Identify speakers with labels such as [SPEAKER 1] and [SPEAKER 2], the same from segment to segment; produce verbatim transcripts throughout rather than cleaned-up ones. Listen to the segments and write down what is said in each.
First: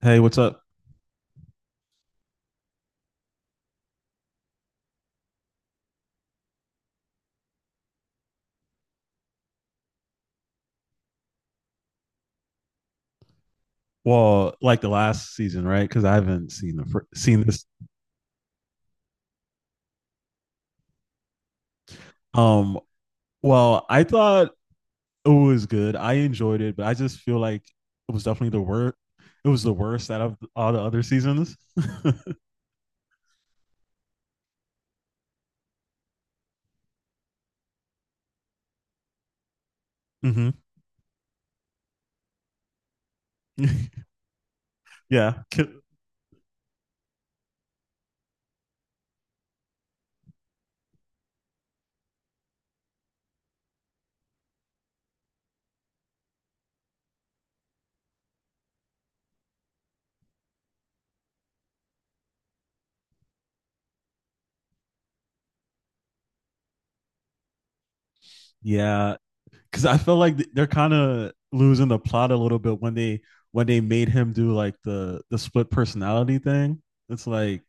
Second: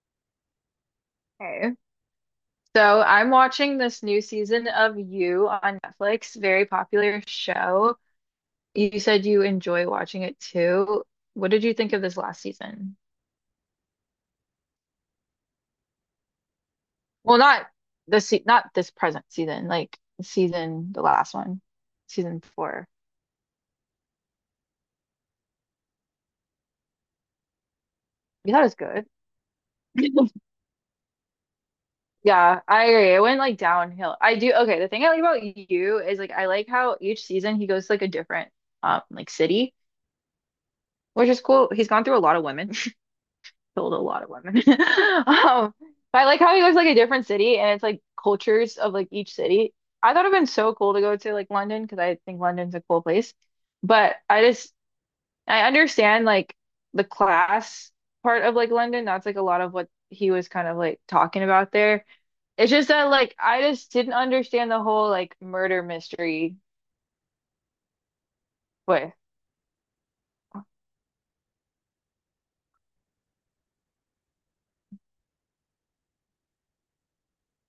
[SPEAKER 1] Hey, what's up?
[SPEAKER 2] Okay. So I'm watching this new season of You on Netflix, very popular show. You said you enjoy watching it too. What did you think of this last season?
[SPEAKER 1] Well, like the last season, right? Because I haven't seen the fir-
[SPEAKER 2] Well,
[SPEAKER 1] seen this.
[SPEAKER 2] not this se not this present season, like season the last one, season
[SPEAKER 1] Um,
[SPEAKER 2] four.
[SPEAKER 1] well, I thought it was good. I enjoyed it, but I just feel like it was
[SPEAKER 2] You
[SPEAKER 1] definitely
[SPEAKER 2] thought
[SPEAKER 1] the
[SPEAKER 2] it
[SPEAKER 1] worst.
[SPEAKER 2] was
[SPEAKER 1] It was the worst out
[SPEAKER 2] good.
[SPEAKER 1] of all the other seasons.
[SPEAKER 2] Yeah, I agree. It went like downhill. I do. Okay, the thing I like about you is like I like how each season he goes to like a different um like city,
[SPEAKER 1] Hmm.
[SPEAKER 2] which is cool. He's gone through a lot of women. Killed a lot of women.
[SPEAKER 1] Yeah.
[SPEAKER 2] Um,
[SPEAKER 1] Ki-
[SPEAKER 2] but I like how he goes like a different city and it's like cultures of like each city. I thought it'd been so cool to go to like London because I think London's a cool place. But I just I understand like the class part of like London. That's like a lot of what he was kind of like talking about there. It's just that like I just didn't understand the whole like murder mystery. But
[SPEAKER 1] Yeah. Because I feel like they're kind of losing the plot a little bit when they when they made him do like the the split personality thing. It's like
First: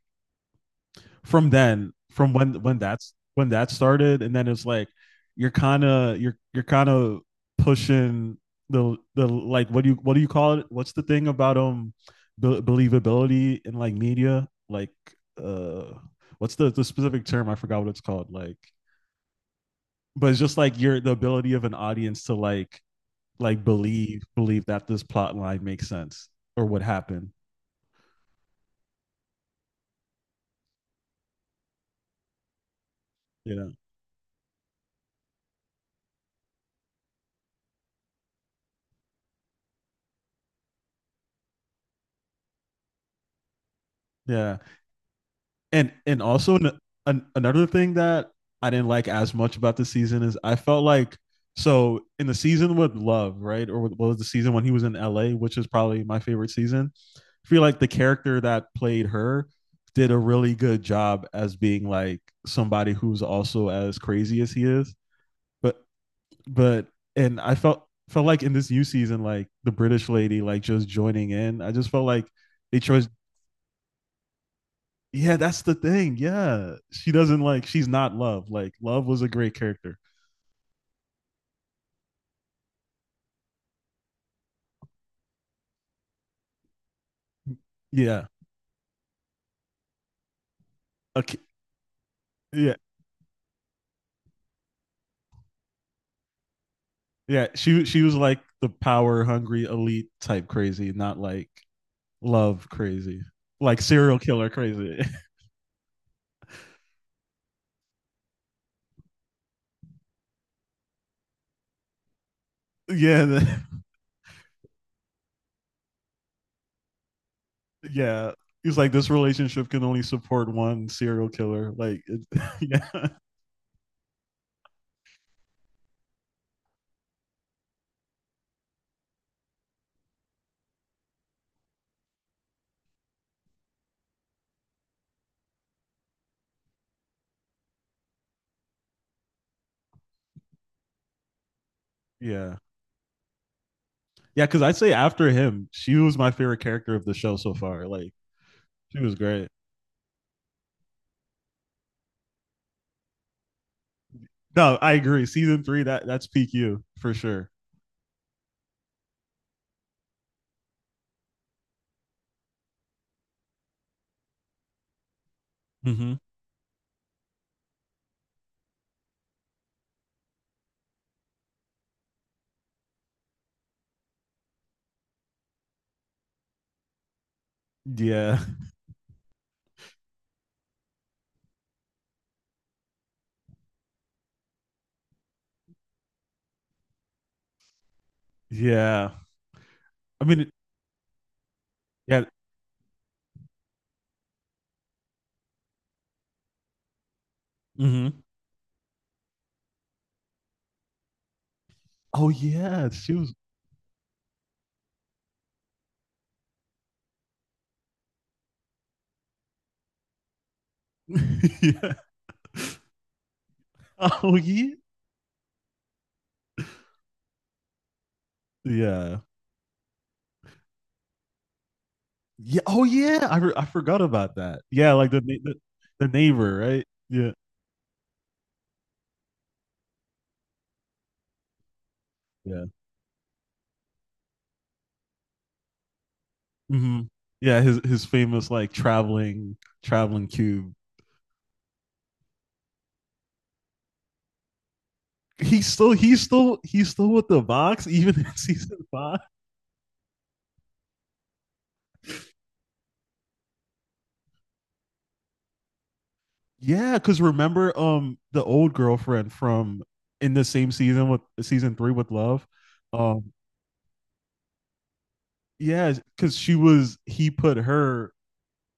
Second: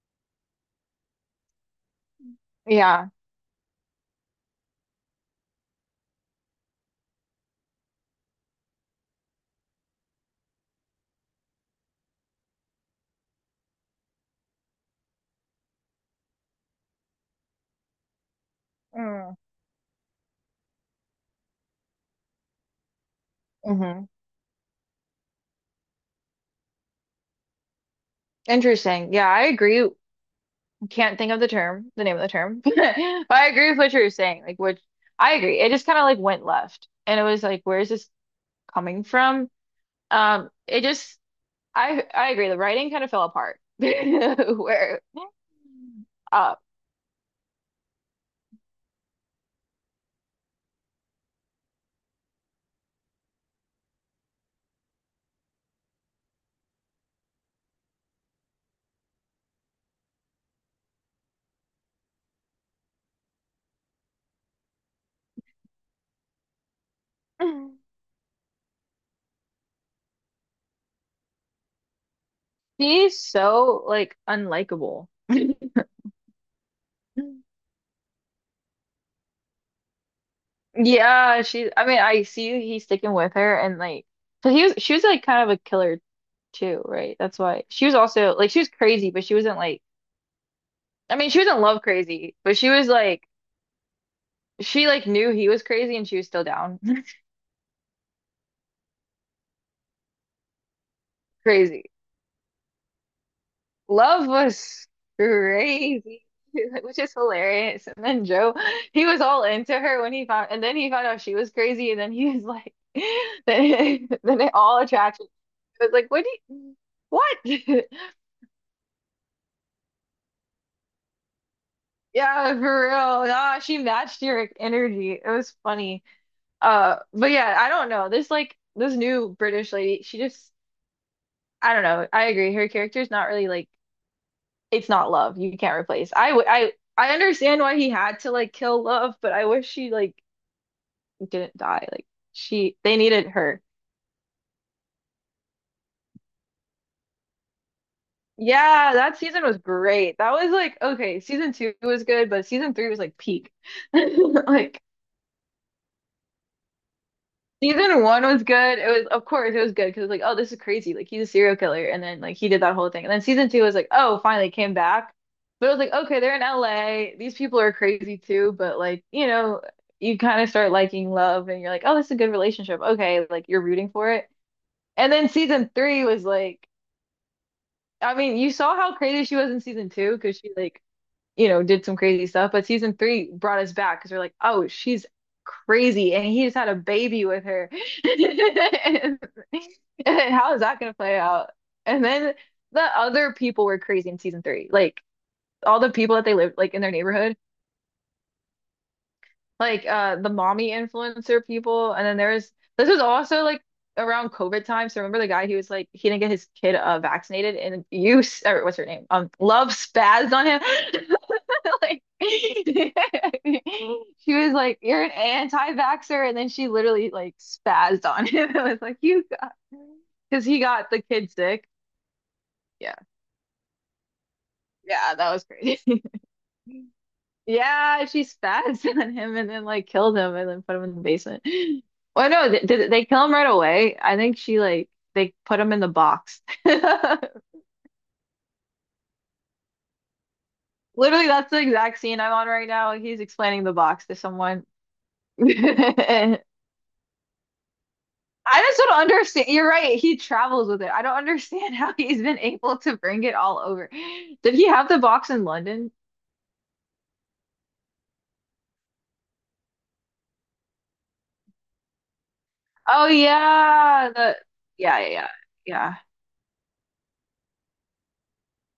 [SPEAKER 1] from then, from when when
[SPEAKER 2] yeah.
[SPEAKER 1] that's when that started, and then it's like you're kind of you're you're kind of pushing the the like what do you what do you call it? What's the thing about um be- believability in like media? Like uh, what's the the specific term? I forgot what it's called. Like,
[SPEAKER 2] Mm.
[SPEAKER 1] but it's just like your the ability of an audience to like like
[SPEAKER 2] Hmm.
[SPEAKER 1] believe believe that this plot line makes sense or what happened.
[SPEAKER 2] Interesting. Yeah, I agree, can't think of the term, the name of the term. But I
[SPEAKER 1] You
[SPEAKER 2] agree
[SPEAKER 1] know,
[SPEAKER 2] with what you were saying. Like, which I agree. It just kind of like went left, and it was like, where is this coming from? Um, it just, I, I agree. The writing kind of fell apart.
[SPEAKER 1] yeah,
[SPEAKER 2] Where,
[SPEAKER 1] and and also
[SPEAKER 2] uh,
[SPEAKER 1] an, an, another thing that I didn't like as much about the season is I felt like so in the season with Love, right, or what was the season when he was in L A, which is probably my favorite season. I feel like the character that played her did a really good job as being like somebody who's also as crazy as he is. But but and I felt felt like in this new season, like the British lady, like just joining in. I just felt like they chose.
[SPEAKER 2] she's so like unlikable.
[SPEAKER 1] Yeah, that's the thing. Yeah, she doesn't like. She's not Love. Like Love was a great character.
[SPEAKER 2] Yeah, she. I mean, I see he's sticking with her, and like, so he was. She was like kind of a killer too, right? That's why she was
[SPEAKER 1] Yeah.
[SPEAKER 2] also like she was crazy, but she wasn't like. I mean,
[SPEAKER 1] Okay.
[SPEAKER 2] she was not love crazy, but she
[SPEAKER 1] Yeah.
[SPEAKER 2] was like, she like knew he was crazy and she was still down.
[SPEAKER 1] Yeah. She she was like the power hungry elite type crazy, not like
[SPEAKER 2] Crazy.
[SPEAKER 1] Love crazy, like serial
[SPEAKER 2] Love
[SPEAKER 1] killer
[SPEAKER 2] was
[SPEAKER 1] crazy.
[SPEAKER 2] crazy, which is hilarious. And then Joe, he was all into her when he found, and then he found out she was crazy, and then he was like,
[SPEAKER 1] Yeah. The-
[SPEAKER 2] then, then it all attraction. It was like, what do you, what?
[SPEAKER 1] yeah. He's like this relationship can only support one serial killer. Like, it,
[SPEAKER 2] Yeah, for
[SPEAKER 1] yeah.
[SPEAKER 2] real. Nah, she matched your energy. It was funny. Uh, but yeah, I don't know. This like this new British lady, she just I don't know. I agree. Her character's not really like it's not love. You can't replace. I w I I understand why he had to like kill love, but I wish she like didn't die. Like
[SPEAKER 1] Yeah.
[SPEAKER 2] she they needed her.
[SPEAKER 1] Yeah, because I'd say after him, she was my favorite character of the show so far. Like
[SPEAKER 2] Yeah,
[SPEAKER 1] she was
[SPEAKER 2] that season
[SPEAKER 1] great.
[SPEAKER 2] was great. That was like okay, season two was good, but season three was like peak.
[SPEAKER 1] No,
[SPEAKER 2] Like
[SPEAKER 1] I agree. Season three, that that's peak You for sure.
[SPEAKER 2] season one was good. It was, of course, it was good because like, oh, this is crazy. Like he's a serial killer, and then like he did that whole thing. And then season two was like, oh, finally came back. But it was like,
[SPEAKER 1] Mm-hmm.
[SPEAKER 2] okay, they're in L A. These people are crazy too. But like, you know, you kind of start liking love, and you're like, oh, this is a good relationship. Okay, like you're rooting for it. And then season three was like, I mean,
[SPEAKER 1] Yeah,
[SPEAKER 2] you saw how crazy she was in season two because she like you know, did some crazy stuff. But season three brought us back because we're like, oh, she's crazy. And he just had a baby with her.
[SPEAKER 1] yeah. I
[SPEAKER 2] And
[SPEAKER 1] mean,
[SPEAKER 2] how is that going to play out? And
[SPEAKER 1] yeah.
[SPEAKER 2] then the other people were crazy in season three. Like all the people that they lived like in their neighborhood
[SPEAKER 1] Mm-hmm.
[SPEAKER 2] like uh the mommy influencer people, and then
[SPEAKER 1] Oh
[SPEAKER 2] there's
[SPEAKER 1] yeah,
[SPEAKER 2] this was
[SPEAKER 1] she was.
[SPEAKER 2] also like around COVID time, so remember the guy, he was like he didn't get his kid uh vaccinated, and you s- or what's her name, um Love spazzed on him,
[SPEAKER 1] Yeah.
[SPEAKER 2] like she
[SPEAKER 1] Oh
[SPEAKER 2] was
[SPEAKER 1] yeah.
[SPEAKER 2] like you're an anti-vaxxer, and then she literally like spazzed on him. It was like
[SPEAKER 1] Yeah.
[SPEAKER 2] you got because he got the kid sick.
[SPEAKER 1] Yeah. Oh
[SPEAKER 2] Yeah,
[SPEAKER 1] yeah. I re- I forgot about that. Yeah, like
[SPEAKER 2] yeah,
[SPEAKER 1] the
[SPEAKER 2] that
[SPEAKER 1] na-
[SPEAKER 2] was
[SPEAKER 1] the,
[SPEAKER 2] crazy.
[SPEAKER 1] the neighbor, right? Yeah.
[SPEAKER 2] Yeah, she spats on him and then like killed him and then put him in the basement. Well, no,
[SPEAKER 1] Yeah.
[SPEAKER 2] th did they kill him right away? I think she like they put him in the box.
[SPEAKER 1] Mm-hmm. Yeah. His his famous like traveling traveling cube
[SPEAKER 2] Literally, that's the exact scene I'm on right now. He's explaining the box to someone.
[SPEAKER 1] he's still he's
[SPEAKER 2] I
[SPEAKER 1] still he's still with the Vox even in season
[SPEAKER 2] just don't
[SPEAKER 1] five.
[SPEAKER 2] understand. You're right. He travels with it. I don't understand how he's been able to bring it all over. Did he have the box in London?
[SPEAKER 1] Yeah, because remember um the old girlfriend from in the same season with season three with Love.
[SPEAKER 2] Oh
[SPEAKER 1] Um
[SPEAKER 2] yeah, the yeah, yeah, yeah,
[SPEAKER 1] yeah,
[SPEAKER 2] yeah,
[SPEAKER 1] because she was he put her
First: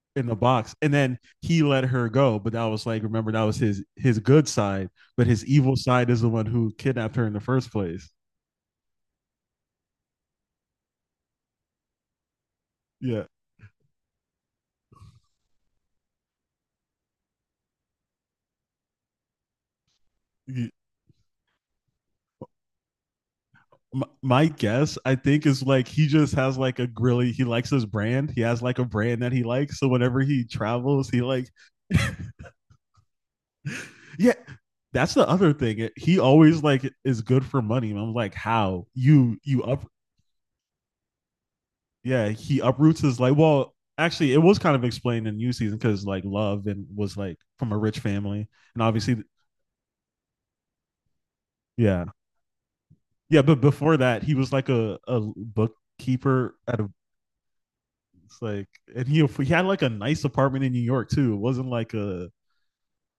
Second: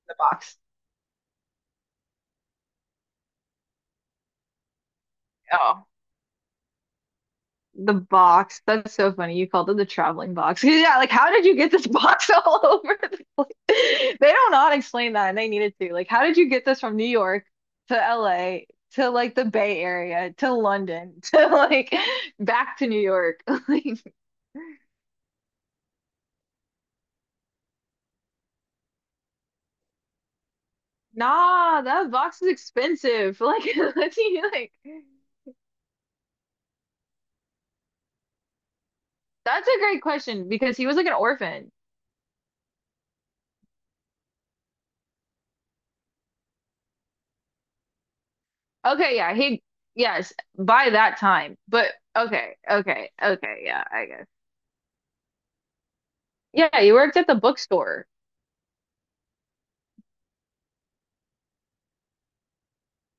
[SPEAKER 2] the
[SPEAKER 1] in the
[SPEAKER 2] box.
[SPEAKER 1] box and then he let her go. But that was like remember that was his his good side, but his evil side is the one who kidnapped her in the first
[SPEAKER 2] The
[SPEAKER 1] place.
[SPEAKER 2] box. That's so funny. You called it the traveling box. Yeah, like how did you get this box all over? the-
[SPEAKER 1] Yeah.
[SPEAKER 2] They don't not explain that and they needed to. Like, how did you get this from New York to L A to like the Bay Area to London to like back to New York? Like,
[SPEAKER 1] My guess, I think, is like he just has like a grilly. He likes his brand. He has like a brand that he likes, so whenever he travels he like
[SPEAKER 2] nah, that box is expensive. Like, let's
[SPEAKER 1] yeah,
[SPEAKER 2] see. Like?
[SPEAKER 1] that's the other thing. He always like is good for money, and I'm like, how you you
[SPEAKER 2] That's a
[SPEAKER 1] up
[SPEAKER 2] great question because he was like an orphan.
[SPEAKER 1] yeah, he uproots his like, well, actually it was kind of explained in new season because like Love and was like from a rich family, and
[SPEAKER 2] Okay,
[SPEAKER 1] obviously
[SPEAKER 2] yeah, he yes, by that time. But
[SPEAKER 1] yeah,
[SPEAKER 2] okay, okay,
[SPEAKER 1] yeah, but
[SPEAKER 2] okay, yeah,
[SPEAKER 1] before
[SPEAKER 2] I
[SPEAKER 1] that
[SPEAKER 2] guess.
[SPEAKER 1] he was like a, a bookkeeper at
[SPEAKER 2] Yeah,
[SPEAKER 1] a
[SPEAKER 2] he worked at the bookstore.
[SPEAKER 1] like, and he he had like a nice apartment in New York too. It wasn't like a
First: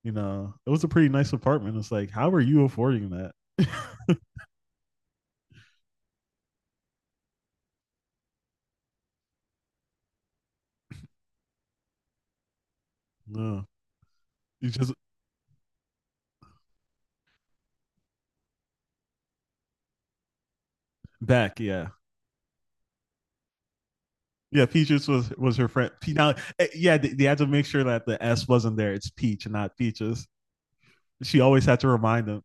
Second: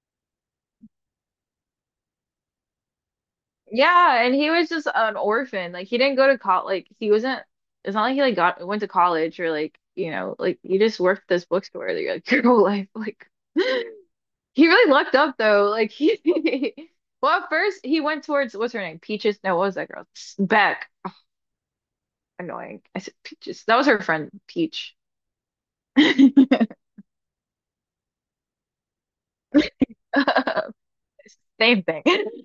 [SPEAKER 1] you know, it was a pretty nice apartment. It's like, how are you affording that?
[SPEAKER 2] Yeah, and he was just an orphan. Like he didn't go to college. Like he wasn't. It's not like he like got went to college or like you know like you just worked at this bookstore like, your- like your whole life. Like
[SPEAKER 1] No,
[SPEAKER 2] he
[SPEAKER 1] you
[SPEAKER 2] really
[SPEAKER 1] just
[SPEAKER 2] lucked up though. Like he. Well, at first he went towards what's her name? Peaches. No, what was that girl? Beck.
[SPEAKER 1] back, yeah,
[SPEAKER 2] Annoying. I said Peaches. That was her friend
[SPEAKER 1] yeah.
[SPEAKER 2] Peach.
[SPEAKER 1] Peaches was was her friend.
[SPEAKER 2] Same
[SPEAKER 1] Now, eh, yeah, they, they had to make sure that the S wasn't there. It's Peach, and not Peaches. She always had
[SPEAKER 2] thing.
[SPEAKER 1] to remind them.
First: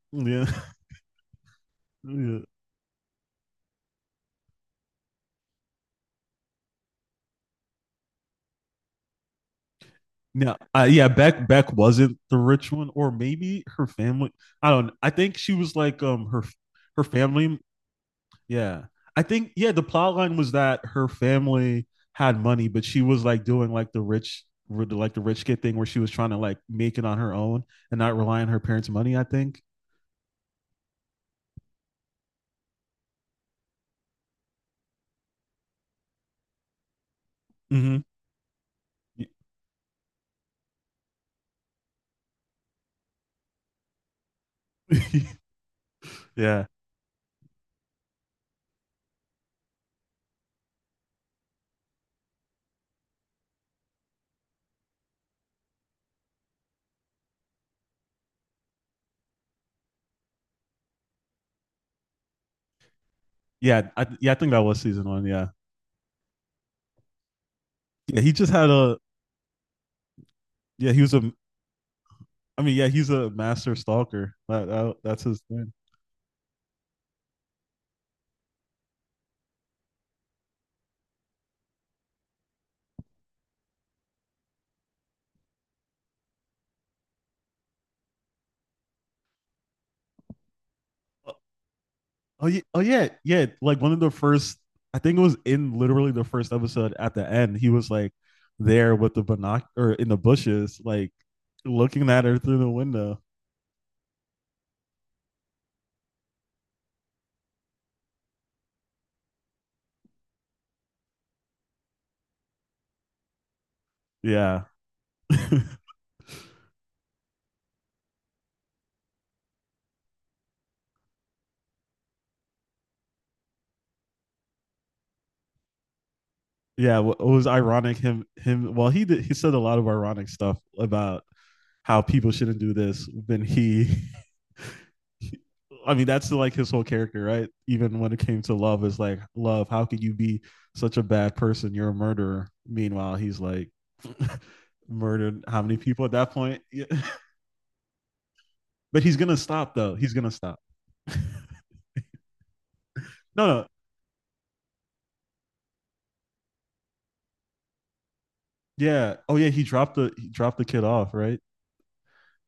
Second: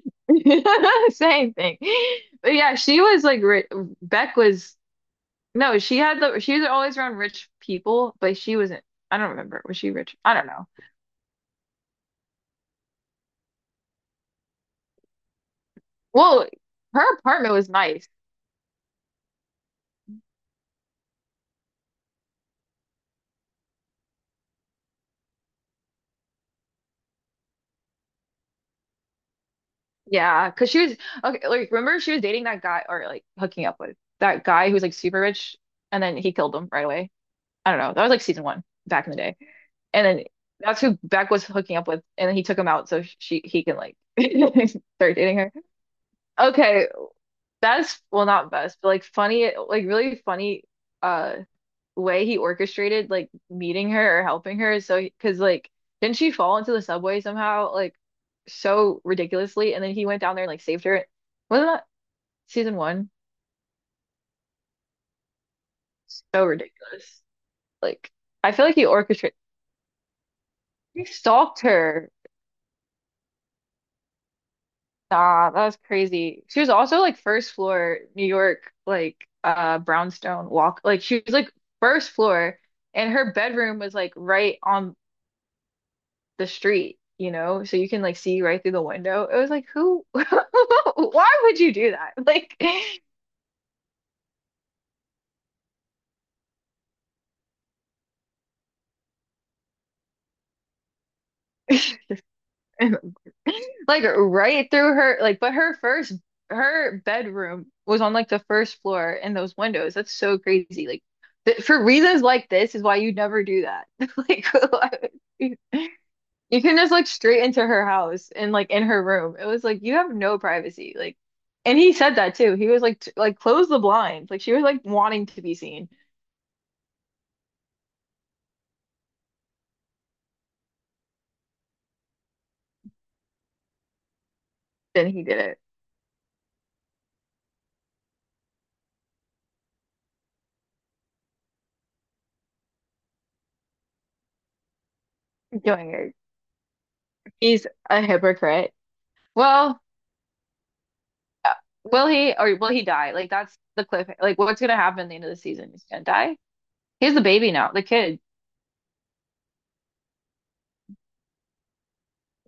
[SPEAKER 1] Yeah,
[SPEAKER 2] Same thing.
[SPEAKER 1] yeah.
[SPEAKER 2] But yeah, she was like ri Beck was no, she had the she was always around rich people, but she wasn't. I don't remember. Was she rich? I don't
[SPEAKER 1] No,
[SPEAKER 2] know.
[SPEAKER 1] uh, yeah, Beck Beck wasn't the rich one, or maybe her family. I don't know. I think she was like um her
[SPEAKER 2] Well,
[SPEAKER 1] her
[SPEAKER 2] her apartment
[SPEAKER 1] family.
[SPEAKER 2] was nice.
[SPEAKER 1] Yeah. I think yeah, the plot line was that her family had money, but she was like doing like the rich like the rich kid thing where she was trying to like make it on her own and not rely on her parents' money, I think.
[SPEAKER 2] Yeah, because she was okay. Like, remember she was dating that guy or like hooking up with that guy who was like super rich, and then he killed him right away. I don't know.
[SPEAKER 1] Mm-hmm.
[SPEAKER 2] That was like season one back in the day, and then that's who Beck was hooking up with, and then he took him out so she he can like start dating her.
[SPEAKER 1] Yeah.
[SPEAKER 2] Okay, best well not best, but like funny, like really funny. uh Way he orchestrated like meeting her or helping her is so because like didn't she fall into the subway somehow like so ridiculously, and then he went down there and like saved her, wasn't that season one,
[SPEAKER 1] Yeah. I Yeah, I think that was season one. Yeah.
[SPEAKER 2] so ridiculous, like
[SPEAKER 1] Yeah. He just
[SPEAKER 2] I feel
[SPEAKER 1] had
[SPEAKER 2] like he
[SPEAKER 1] a,
[SPEAKER 2] orchestrated
[SPEAKER 1] yeah, he
[SPEAKER 2] he
[SPEAKER 1] was a,
[SPEAKER 2] stalked her.
[SPEAKER 1] I mean, yeah, he's a master stalker. That, that that's his
[SPEAKER 2] Nah, that
[SPEAKER 1] thing.
[SPEAKER 2] was crazy, she was also like first floor New York like uh brownstone walk, like she was like first floor, and her bedroom was like right on the street, you know, so you can like see right through the window. It was like, who, why would you do that?
[SPEAKER 1] Oh
[SPEAKER 2] Like,
[SPEAKER 1] yeah, oh yeah, yeah. Like one of the first, I think it was in literally the first episode. At the end, he was like there with the binoc or in the bushes, like looking at her through the window.
[SPEAKER 2] like right through her, like, but her first, her bedroom was on like the first floor and those windows. That's so crazy. Like, th for reasons like this is why you never do that. Like,
[SPEAKER 1] Yeah,
[SPEAKER 2] you you can just like straight into her house and like in her room. It was like, you have no privacy. Like, and he said that too. He was like, t like close the blinds. Like she was like wanting to be seen.
[SPEAKER 1] yeah. It was ironic. Him, him. Well, he did. He said a lot of ironic stuff about how people shouldn't do this. Then he,
[SPEAKER 2] Then he did it.
[SPEAKER 1] I mean, that's like his whole character, right? Even when it came to Love, is like Love. How could you be such a bad person? You're a murderer. Meanwhile, he's like, murdered how many
[SPEAKER 2] Doing
[SPEAKER 1] people at
[SPEAKER 2] it.
[SPEAKER 1] that point? Yeah.
[SPEAKER 2] He's a hypocrite.
[SPEAKER 1] But he's gonna stop
[SPEAKER 2] Well,
[SPEAKER 1] though. He's gonna stop.
[SPEAKER 2] uh, will he or will he die? Like
[SPEAKER 1] No,
[SPEAKER 2] that's
[SPEAKER 1] no.
[SPEAKER 2] the cliff. Like what's gonna happen at the end of the season? He's gonna die. He's the baby now, the kid.
[SPEAKER 1] Yeah. Oh yeah, he dropped the he dropped the kid off, right?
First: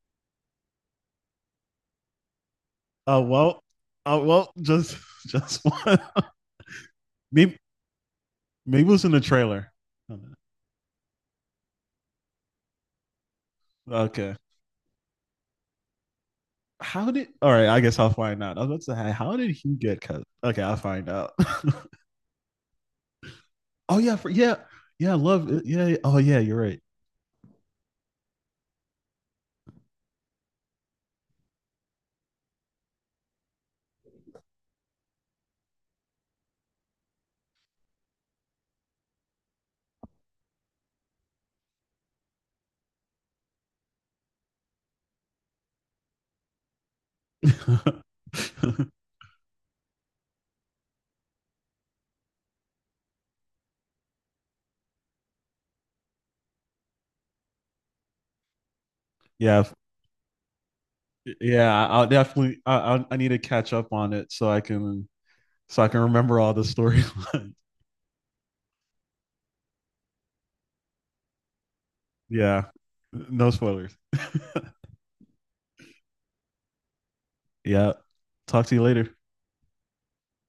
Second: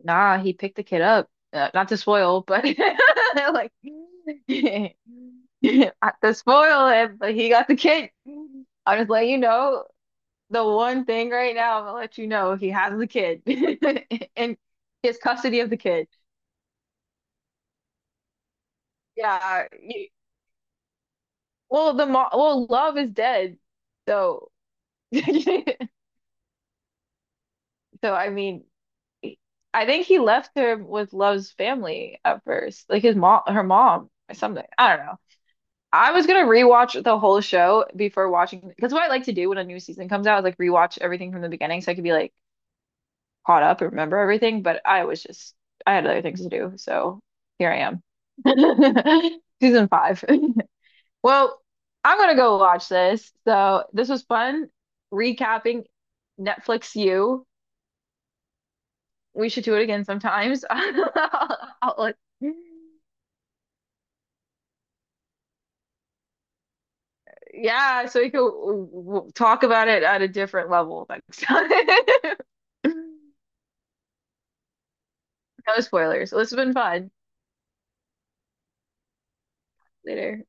[SPEAKER 2] Nah, he picked the kid up. Uh, not to spoil, but
[SPEAKER 1] Oh uh, well.
[SPEAKER 2] like
[SPEAKER 1] Oh uh, well, just just one.
[SPEAKER 2] not to spoil it, but he
[SPEAKER 1] maybe
[SPEAKER 2] got the kid.
[SPEAKER 1] maybe it
[SPEAKER 2] I'll
[SPEAKER 1] was
[SPEAKER 2] just
[SPEAKER 1] in the
[SPEAKER 2] let you
[SPEAKER 1] trailer.
[SPEAKER 2] know
[SPEAKER 1] Oh,
[SPEAKER 2] the one thing right now. I'm gonna let you know he has the kid
[SPEAKER 1] no. Okay.
[SPEAKER 2] and he has custody of the kid.
[SPEAKER 1] How did, all right, I guess I'll find out. I was about to say hey, how did
[SPEAKER 2] Yeah,
[SPEAKER 1] he get
[SPEAKER 2] you,
[SPEAKER 1] cut? Okay, I'll find out.
[SPEAKER 2] well, the mo well, love is dead.
[SPEAKER 1] Oh yeah, for
[SPEAKER 2] So,
[SPEAKER 1] yeah, yeah, love
[SPEAKER 2] so
[SPEAKER 1] it. Yeah, yeah. Oh yeah, you're right.
[SPEAKER 2] I mean, I think he left her with Love's family at first, like his mom, her mom, or something. I don't know. I was gonna rewatch the whole show before watching because what I like to do when a new season comes out is like rewatch everything from the beginning so I could be like caught up and remember everything. But I was just I had other things to do, so here I am, season five. Well, I'm gonna go watch this. So this was fun recapping Netflix You. We
[SPEAKER 1] Yeah,
[SPEAKER 2] should do it again sometimes. I'll,
[SPEAKER 1] yeah,
[SPEAKER 2] I'll
[SPEAKER 1] I'll
[SPEAKER 2] let-
[SPEAKER 1] definitely I I need to catch up on it so I can so I can remember all the storylines.
[SPEAKER 2] yeah, so we could w- w- talk about it at a different level next time.
[SPEAKER 1] Yeah. No spoilers.
[SPEAKER 2] No spoilers. This has been fun.
[SPEAKER 1] Yeah. Talk to you later.
[SPEAKER 2] Later.